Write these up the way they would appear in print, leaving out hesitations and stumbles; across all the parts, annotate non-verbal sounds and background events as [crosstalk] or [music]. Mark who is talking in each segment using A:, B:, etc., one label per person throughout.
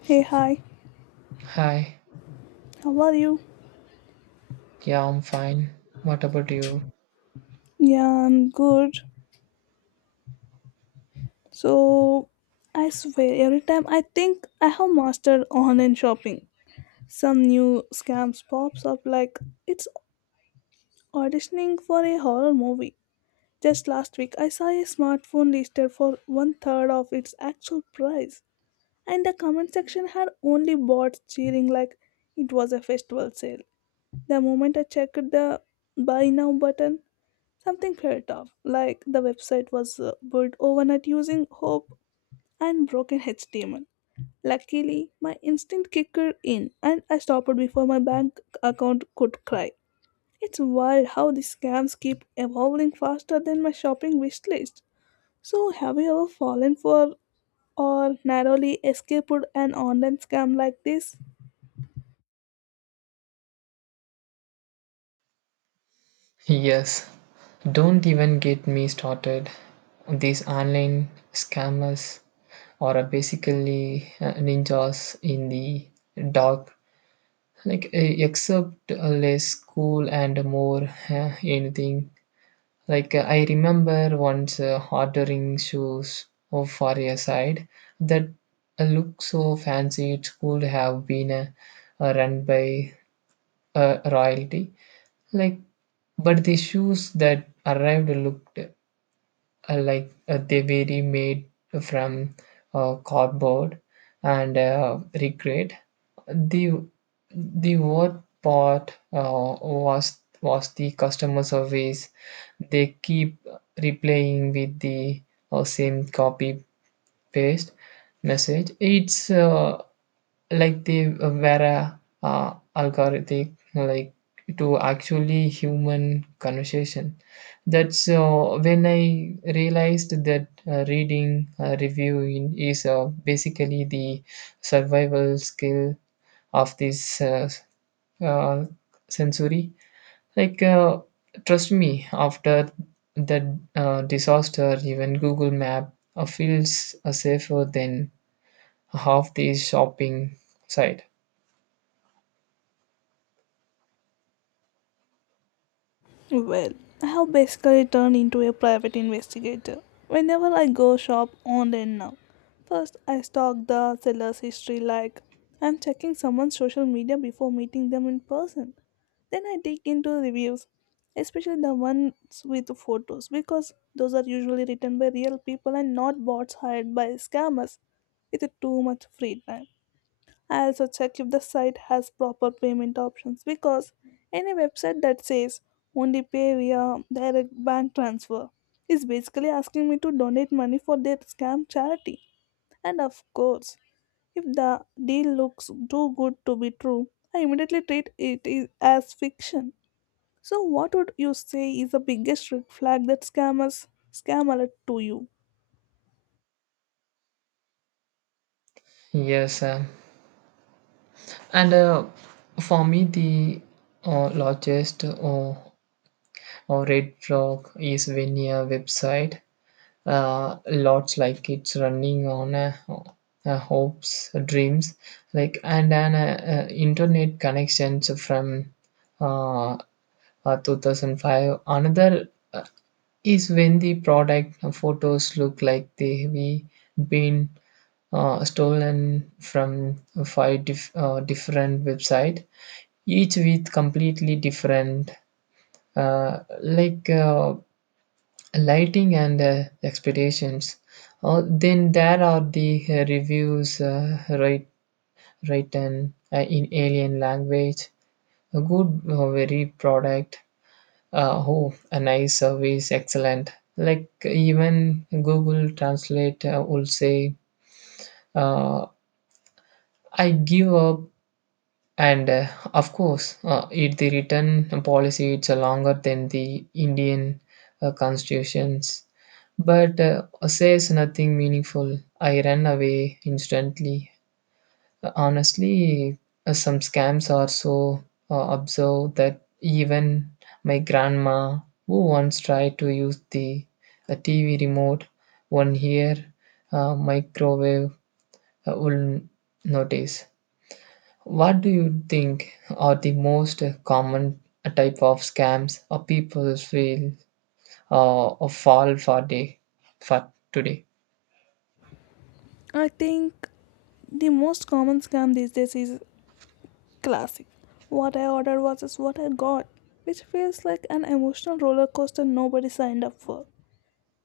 A: Hey, hi,
B: Hi,
A: how are you?
B: yeah, I'm fine. What about you?
A: Yeah, I'm good. So, I swear, every time I think I have mastered online shopping, some new scams pops up like it's auditioning for a horror movie. Just last week, I saw a smartphone listed for one third of its actual price, and the comment section had only bots cheering like it was a festival sale. The moment I checked the buy now button, something felt off, like the website was built overnight using hope and broken HTML. Luckily, my instinct kicked in and I stopped before my bank account could cry. It's wild how the scams keep evolving faster than my shopping wish list. So, have you ever fallen for or narrowly escaped an online scam like this?
B: Yes, don't even get me started. These online scammers are basically ninjas in the dark, except less cool and more anything. I remember once ordering shoes for a site that looked so fancy it could have been run by royalty. Like, but the shoes that arrived looked like they were made from cardboard and regret. The the worst part was the customer service. They keep replaying with the same copy paste message. It's Like they were a algorithmic, like, to actually human conversation. That's when I realized that reading reviewing is basically the survival skill of this uh, sensory. like uh, Trust me, after that disaster even Google Map feels safer than half the shopping site.
A: Well, I have basically turned into a private investigator. Whenever I go shop online now, first I stalk the seller's history like I'm checking someone's social media before meeting them in person. Then I dig into reviews, especially the ones with photos because those are usually written by real people and not bots hired by scammers with too much free time. I also check if the site has proper payment options because any website that says only pay via direct bank transfer is basically asking me to donate money for their scam charity. And of course, if the deal looks too good to be true, I immediately treat as fiction. So, what would you say is the biggest red flag that scammers scam alert to you?
B: Yes, and for me, the largest red flag is when a website lots like it's running on hopes, dreams, like, and an internet connections from uh, 2005. Another uh, is when the product photos look like they've been stolen from five different website, each with completely different uh, like uh, lighting and expectations. Then there are the reviews, writ- written in alien language. A good very product, oh a nice service excellent, like even Google Translate will say, uh, I give up. And of course, it the written policy, it's longer than the Indian constitutions, but says nothing meaningful. I ran away instantly. Honestly, some scams are so absurd that even my grandma, who once tried to use the TV remote, one ear microwave, will notice. What do you think are the most common type of scams or people feel or fall for day for today?
A: I think the most common scam these days is classic. What I ordered versus what I got, which feels like an emotional roller coaster nobody signed up for.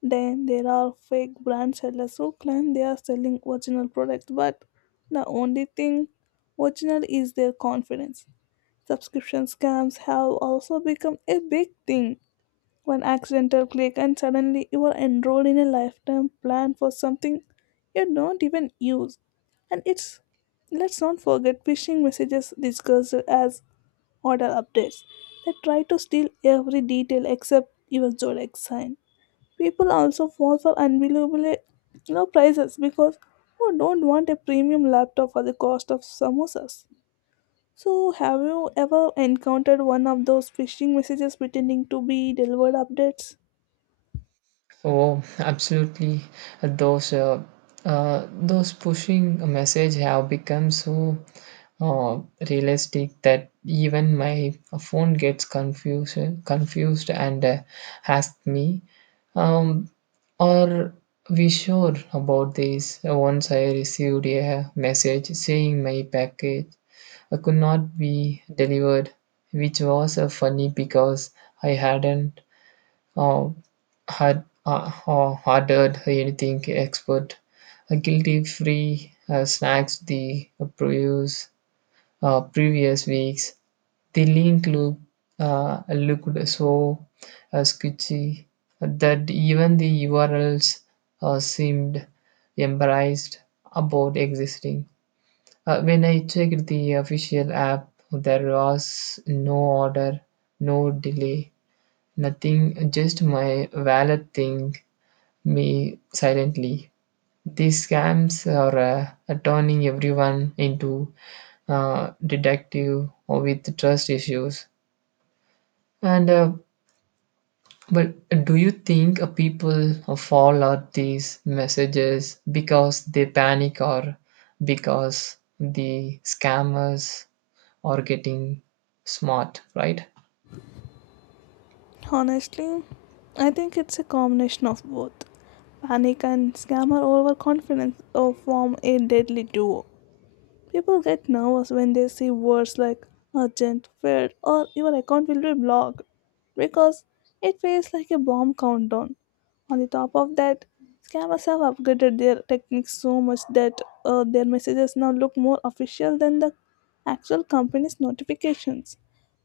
A: Then there are fake brand sellers who claim they are selling original products, but the only thing original is their confidence. Subscription scams have also become a big thing. One accidental click, and suddenly you are enrolled in a lifetime plan for something you don't even use. And it's let's not forget phishing messages disguised as order updates that try to steal every detail except your zodiac sign. People also fall for unbelievably low prices because who don't want a premium laptop for the cost of samosas? So, have you ever encountered one of those phishing messages pretending to be delivered updates?
B: Oh, absolutely. Those those pushing a message have become so uh, realistic that even my phone gets confused, and asks me, um, "Are we sure about this?" Once I received a message saying my package could not be delivered, which was funny because I hadn't uh, had ordered anything expert. A guilty free snacks the previous, previous weeks. The link looked so sketchy that even the URLs seemed embarrassed about existing. When I checked the official app, there was no order, no delay, nothing, just my wallet thing me silently. These scams are turning everyone into detective or with trust issues. And but do you think people fall out these messages because they panic or because the scammers are getting smart, right?
A: Honestly, I think it's a combination of both. Panic and scammer overconfidence form a deadly duo. People get nervous when they see words like urgent, failed, or your account will be blocked because it feels like a bomb countdown. On the top of that, scammers have upgraded their techniques so much that their messages now look more official than the actual company's notifications.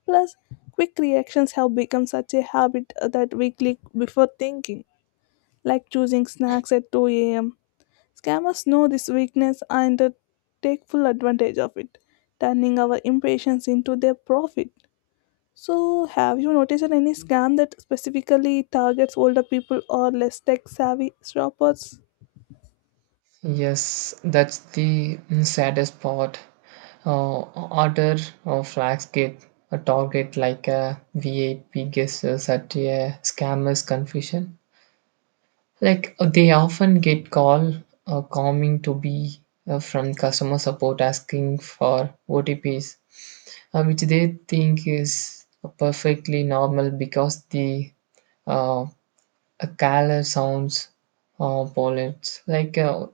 A: Plus, quick reactions have become such a habit that we click before thinking, like choosing snacks at 2 a.m. Scammers know this weakness and take full advantage of it, turning our impatience into their profit. So, have you noticed any scam that specifically targets older people or less tech savvy shoppers?
B: Yes, that's the saddest part. Order flags get a target like a VIP guesses at a scammer's confusion. They often get call coming to be from customer support asking for OTPs, which they think is perfectly normal because the uh, a caller sounds Polish.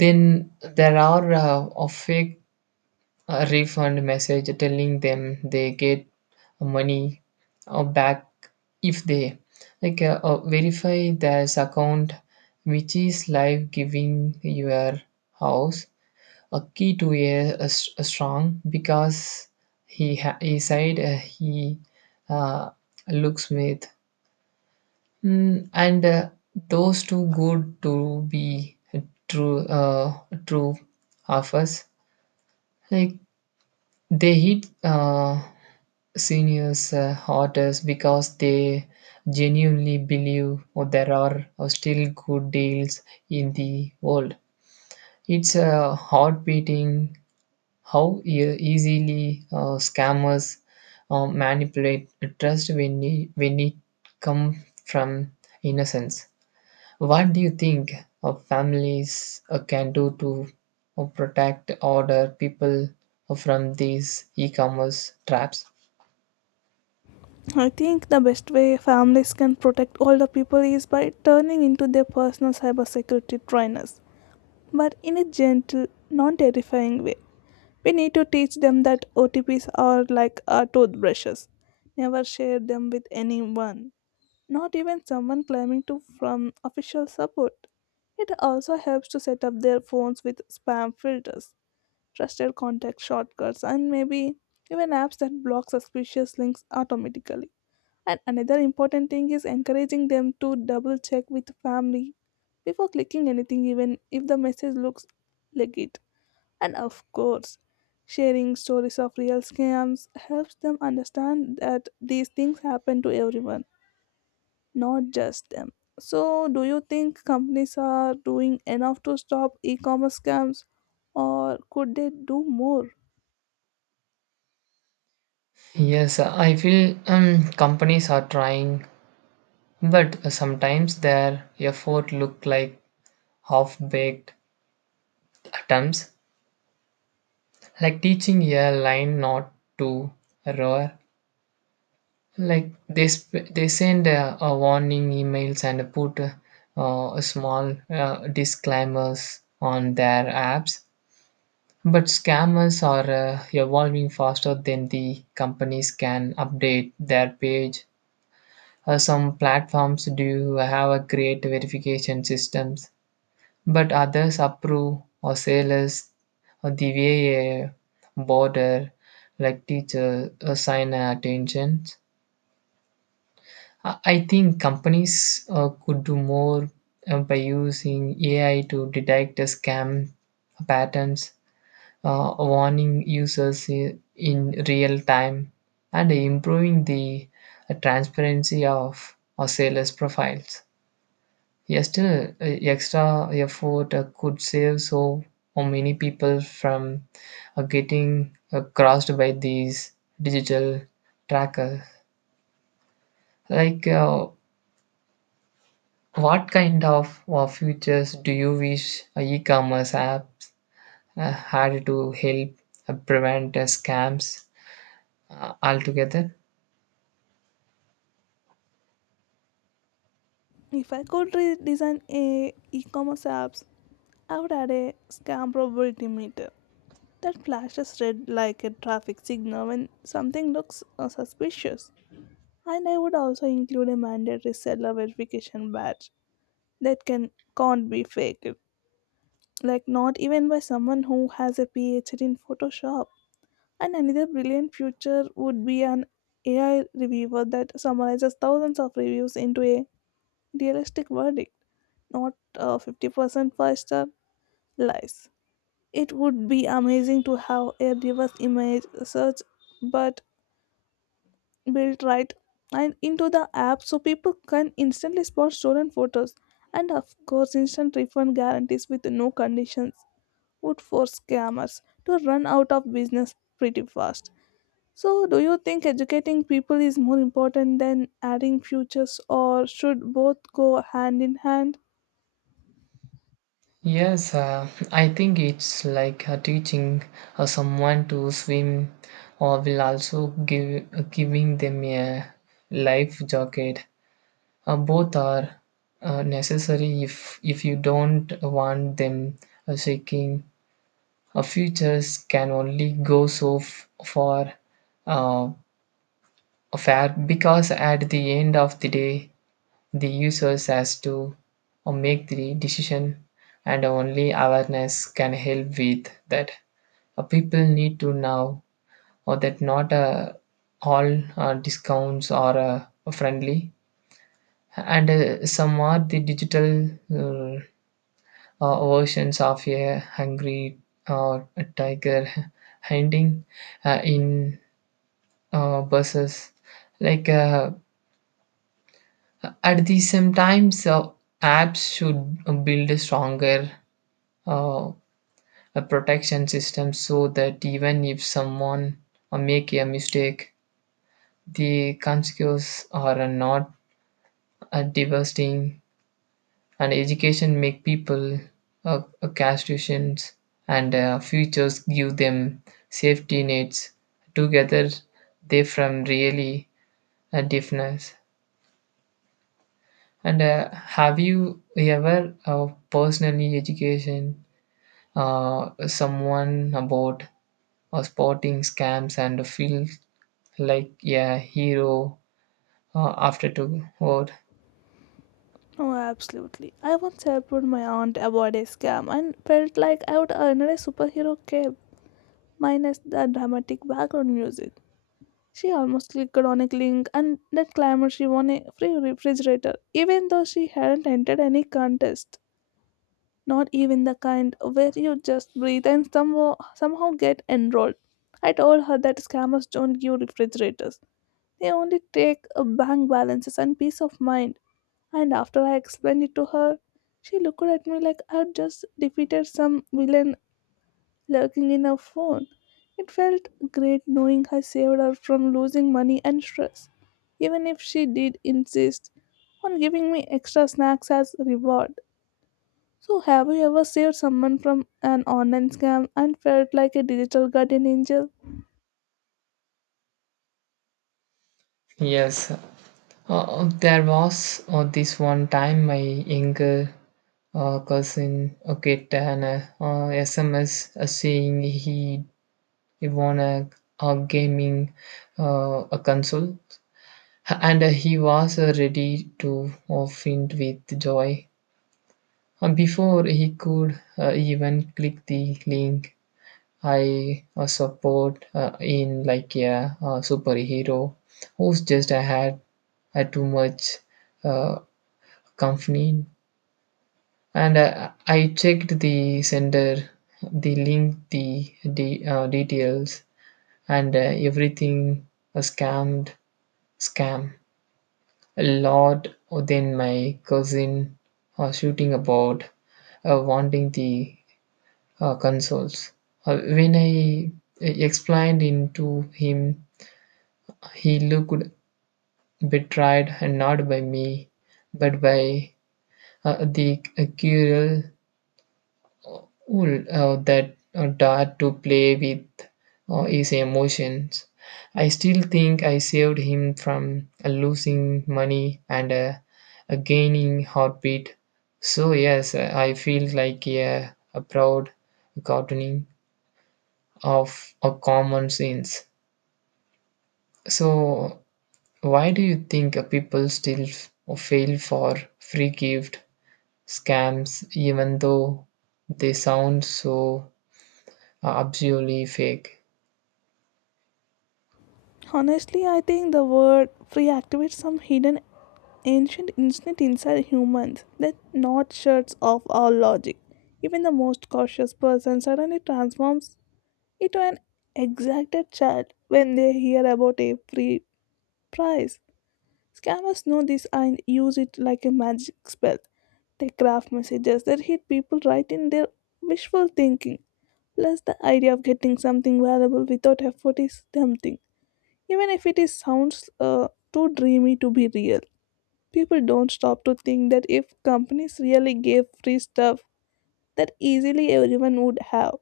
B: Then there are a fake refund message telling them they get money back if they verify their account, which is like giving your house a key to a, a strong because he said he uh, looks smith. And those too good to be true true of us, like they hit seniors hardest because they genuinely believe or there are still good deals in the world. It's a heart beating how easily scammers manipulate trust when it come from innocence. What do you think of families can do to protect order people from these e-commerce traps?
A: I think the best way families can protect older people is by turning into their personal cybersecurity trainers, but in a gentle, non terrifying way. We need to teach them that OTPs are like our toothbrushes. Never share them with anyone, not even someone claiming to from official support. It also helps to set up their phones with spam filters, trusted contact shortcuts, and maybe even apps that block suspicious links automatically. And another important thing is encouraging them to double check with family before clicking anything, even if the message looks legit. And of course, sharing stories of real scams helps them understand that these things happen to everyone, not just them. So, do you think companies are doing enough to stop e commerce scams, or could they do more?
B: Yes, I feel companies are trying, but sometimes their effort look like half-baked attempts, like teaching a line not to roar. Like they send a warning emails and put a small disclaimers on their apps. But scammers are evolving faster than the companies can update their page. Some platforms do have a great verification systems, but others approve or say less or the way a border like teacher assign attention. I think companies could do more by using AI to detect the scam patterns, warning users in real time and improving the transparency of our sellers' profiles. Yes, still, extra effort could save so many people from getting crossed by these digital trackers. Like, uh, what kind of features do you wish e-commerce apps had to help prevent scams altogether?
A: If I could redesign a e-commerce apps, I would add a scam probability meter that flashes red like a traffic signal when something looks suspicious. And I would also include a mandatory seller verification badge that can't be faked, like not even by someone who has a PhD in Photoshop. And another brilliant future would be an AI reviewer that summarizes thousands of reviews into a realistic verdict, not 50% five-star lies. It would be amazing to have a reverse image search, but built right and into the app so people can instantly spot stolen photos, and of course instant refund guarantees with no conditions would force scammers to run out of business pretty fast. So, do you think educating people is more important than adding futures, or should both go hand in hand?
B: Yes, I think it's like teaching someone to swim, or will also give giving them a life jacket. Both are necessary if you don't want them shaking. Futures can only go so f- far uh, fair because at the end of the day, the users has to make the decision and only awareness can help with that. People need to know or that not all discounts are friendly and some are the digital versions of a hungry uh, tiger [laughs] hunting in buses. like uh, at the same times, apps should build a stronger uh, a protection system so that even if someone make a mistake, the consequences are not devastating. And education make people castrations and futures give them safety nets. Together, they from really a difference. And have you ever personally education someone about spotting scams and feel like a hero after two vote?
A: Oh, absolutely. I once helped my aunt avoid a scam and felt like I would earn her a superhero cape, minus the dramatic background music. She almost clicked on a link and then claimed she won a free refrigerator, even though she hadn't entered any contest, not even the kind where you just breathe and somehow, somehow get enrolled. I told her that scammers don't give refrigerators. They only take bank balances and peace of mind. And after I explained it to her, she looked at me like I had just defeated some villain lurking in her phone. It felt great knowing I saved her from losing money and stress, even if she did insist on giving me extra snacks as reward. So, have you ever saved someone from an online scam and felt like a digital guardian angel?
B: Yes, there was this one time my younger cousin get an SMS saying he won a gaming a console and he was ready to faint with joy. Before he could even click the link, I support in like a, superhero who's just I had too much uh, company and I checked the sender, the link, the details and everything scammed scam a lot. Then my cousin shooting about wanting the consoles. When I explained into him, he looked betrayed, not by me, but by the cruel wool that dared to play with his emotions. I still think I saved him from losing money and a gaining heartbeat. So, yes, I feel like a proud gardening of a common sense. So, why do you think people still fail for free gift scams even though they sound so absolutely fake?
A: Honestly, I think the word free activates some hidden ancient instinct inside humans that not shuts off our logic. Even the most cautious person suddenly transforms into an exacted child when they hear about a free prize. Scammers know this and use it like a magic spell. They craft messages that hit people right in their wishful thinking. Plus, the idea of getting something valuable without effort is tempting, even if it is sounds too dreamy to be real. People don't stop to think that if companies really gave free stuff that easily, everyone would have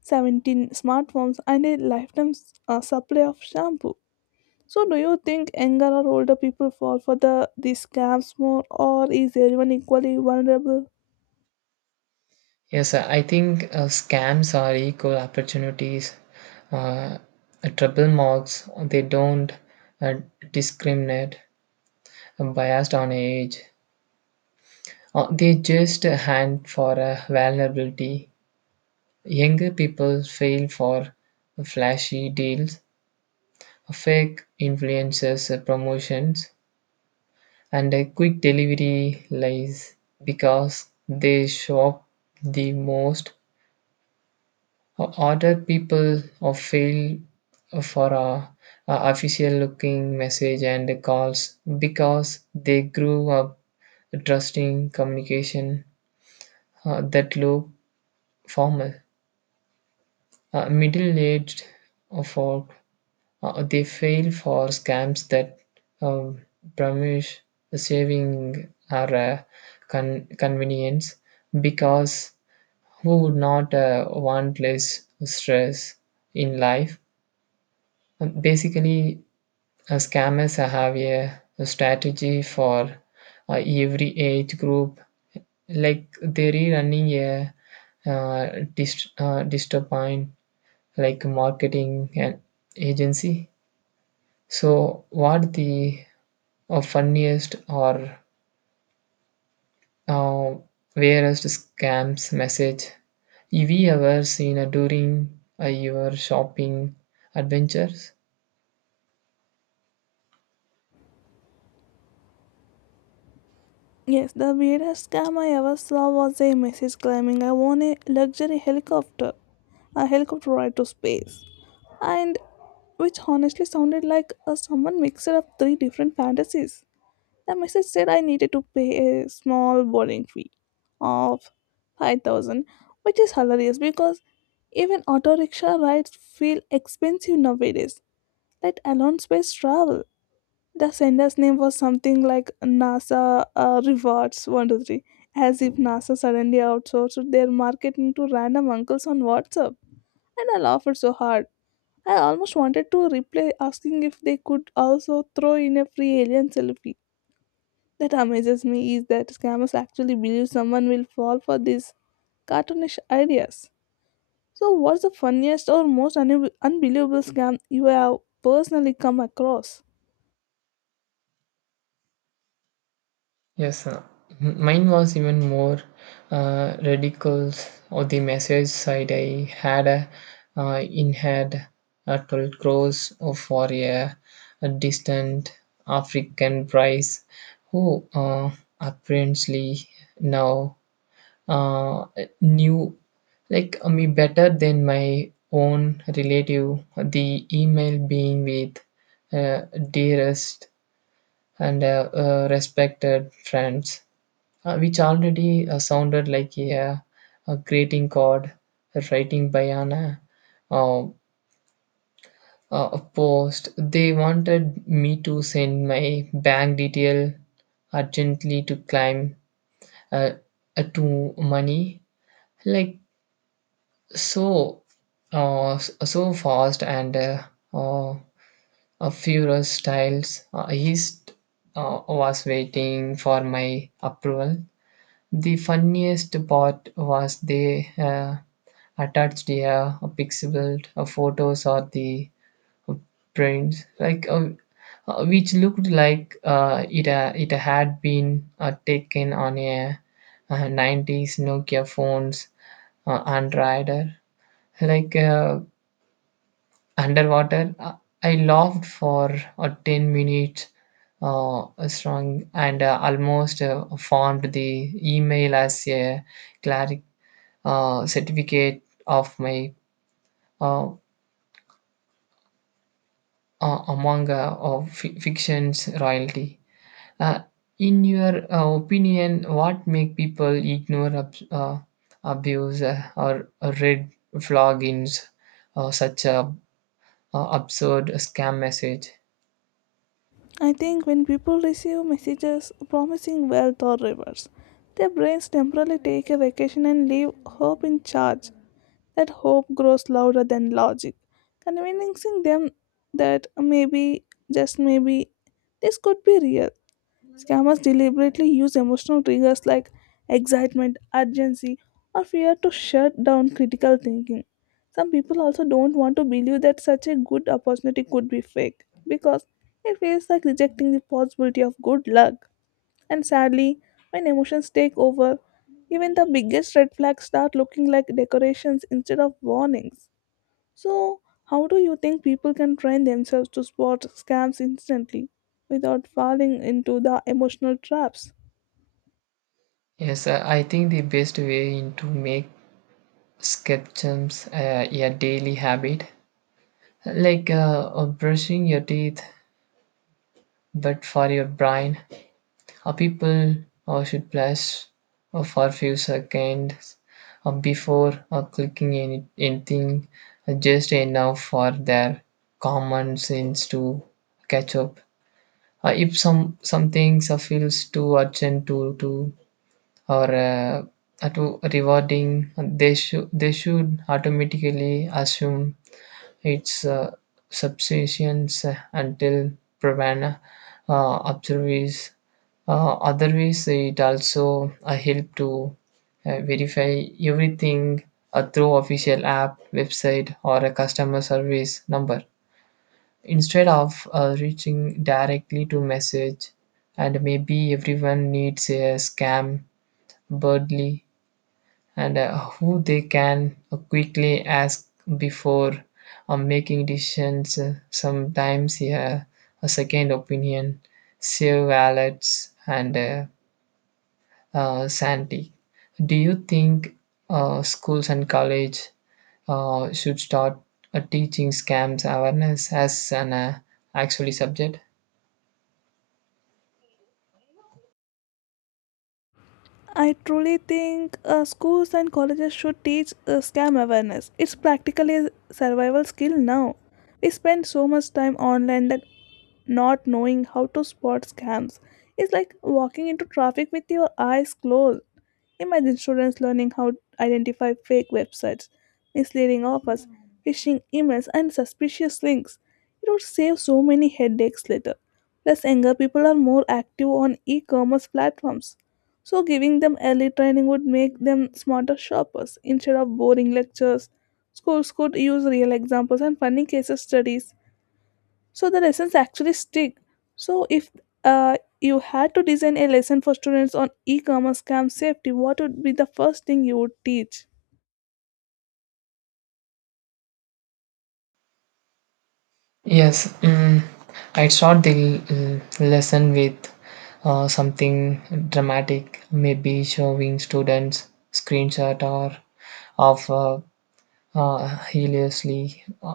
A: 17 smartphones and a lifetime supply of shampoo. So, do you think younger or older people fall for the these scams more, or is everyone equally vulnerable?
B: Yes, I think scams are equal opportunities. Uh, trouble marks, they don't uh, discriminate biased on age. They just hand for a vulnerability. Younger people fail for flashy deals, fake influencers promotions, and a quick delivery lies because they shop the most. Uh, other people or fail for a official looking message and calls because they grew up trusting communication that look formal. Middle-aged folk, they fail for scams that um, promise saving or convenience because who would not want less stress in life? Basically, scammers have a strategy for every age group. Like they're running a disturb like marketing and agency. So what the or funniest or uh, weirdest scams message have we ever seen during your shopping adventures?
A: Yes, the weirdest scam I ever saw was a message claiming I won a luxury helicopter, a helicopter ride to space, and which honestly sounded like a someone mixer of three different fantasies. The message said I needed to pay a small boarding fee of 5,000, which is hilarious because even auto rickshaw rides feel expensive nowadays, let alone space travel. The sender's name was something like NASA Rewards 123, as if NASA suddenly outsourced their marketing to random uncles on WhatsApp. And I laughed so hard. I almost wanted to reply asking if they could also throw in a free alien selfie. That amazes me is that scammers actually believe someone will fall for these cartoonish ideas. So, what's the funniest or most unbelievable scam you have personally come across?
B: Yes, mine was even more ridiculous. On the message side, I had a, in had 12 crores for a distant African prize who apparently now uh, knew me better than my own relative, the email being with uh, dearest and respected friends, which already sounded like a greeting card a writing by an uh, a post. They wanted me to send my bank detail urgently to claim uh, to money, like. So, so fast and uh, a furious styles, was waiting for my approval. The funniest part was they attached the pixelated photos or the uh, prints, which looked like it had been taken on a '90s Nokia phones Android. Like uh, Underwater. I laughed for 10 minutes strong and almost formed the email as a claric certificate of my uh, among of fiction's royalty. Uh, in your opinion, what make people ignore abuse or red flag in such a absurd scam message?
A: I think when people receive messages promising wealth or rewards, their brains temporarily take a vacation and leave hope in charge. That hope grows louder than logic, convincing them that maybe, just maybe, this could be real. Scammers deliberately use emotional triggers like excitement, urgency, or fear to shut down critical thinking. Some people also don't want to believe that such a good opportunity could be fake because it feels like rejecting the possibility of good luck. And sadly, when emotions take over, even the biggest red flags start looking like decorations instead of warnings. So, how do you think people can train themselves to spot scams instantly without falling into the emotional traps?
B: Yes, I think the best way in to make escape jumps a daily habit, like brushing your teeth, but for your brain. People should pause for a few seconds before clicking anything, just enough for their common sense to catch up. If some things feels too urgent to or to rewarding, they should automatically assume its subsistence until proven observes otherwise. It also help to verify everything through official app website or a customer service number instead of reaching directly to message. And maybe everyone needs a scam birdly and who they can quickly ask before making decisions. Sometimes, yeah, a second opinion, save wallets, and sanity. Do you think schools and college should start teaching scams awareness as an actually subject?
A: I truly think schools and colleges should teach scam awareness. It's practically a survival skill now. We spend so much time online that not knowing how to spot scams is like walking into traffic with your eyes closed. Imagine students learning how to identify fake websites, misleading offers, phishing emails, and suspicious links. It would save so many headaches later. Plus, younger people are more active on e commerce platforms, so giving them early training would make them smarter shoppers instead of boring lectures. Schools could use real examples and funny case studies so the lessons actually stick. So, if you had to design a lesson for students on e commerce scam safety, what would be the first thing you would teach?
B: Yes, I start the lesson with something dramatic, maybe showing students screenshot or of hilariously uh,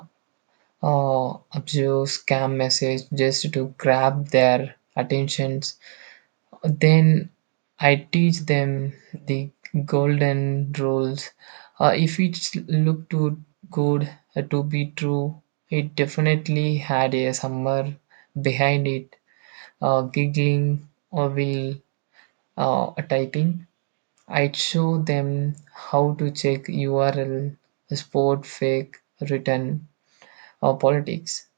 B: uh, obscure scam message just to grab their attentions. Then I teach them the golden rules. If it looked too good to be true, it definitely had a summer behind it. Giggling or will typing. I'd show them how to check URL, sport, fake, written, or politics.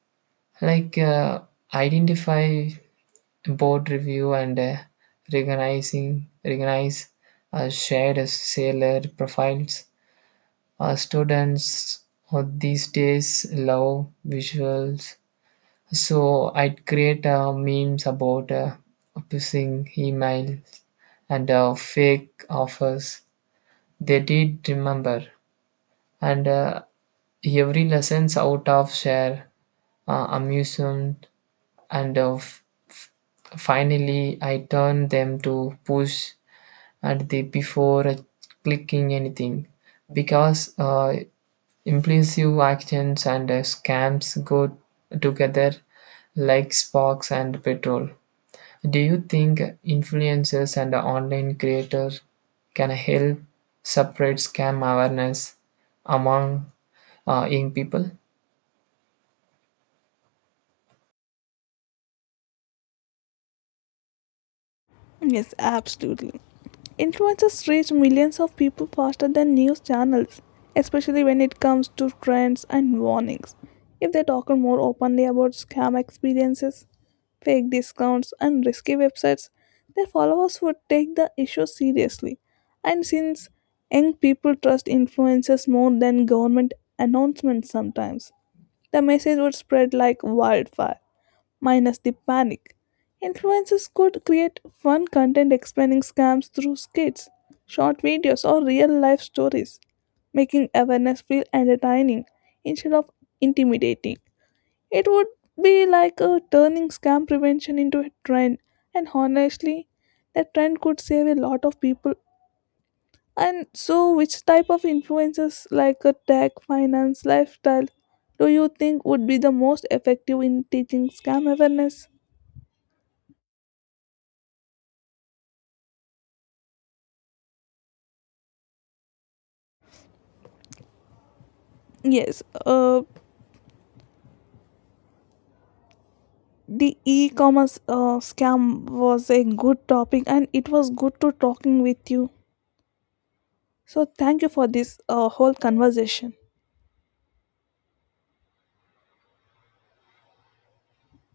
B: Like uh, Identify board review and recognizing recognize shared sailor profiles. Students these days love visuals, so I'd create memes about pushing emails and fake offers. They did remember, and every lessons out of share amusement. And of finally I turned them to push at the before clicking anything because impulsive actions and scams go together like sparks and petrol. Do you think influencers and online creators can help separate scam awareness among young people?
A: Yes, absolutely. Influencers reach millions of people faster than news channels, especially when it comes to trends and warnings. If they talk more openly about scam experiences, fake discounts, and risky websites, their followers would take the issue seriously. And since young people trust influencers more than government announcements sometimes, the message would spread like wildfire, minus the panic. Influencers could create fun content explaining scams through skits, short videos, or real life stories, making awareness feel entertaining instead of intimidating. It would be like a turning scam prevention into a trend, and honestly, that trend could save a lot of people. And so, which type of influencers like a tech, finance, lifestyle do you think would be the most effective in teaching scam awareness? Yes, the e-commerce scam was a good topic, and it was good to talking with you. So thank you for this whole conversation.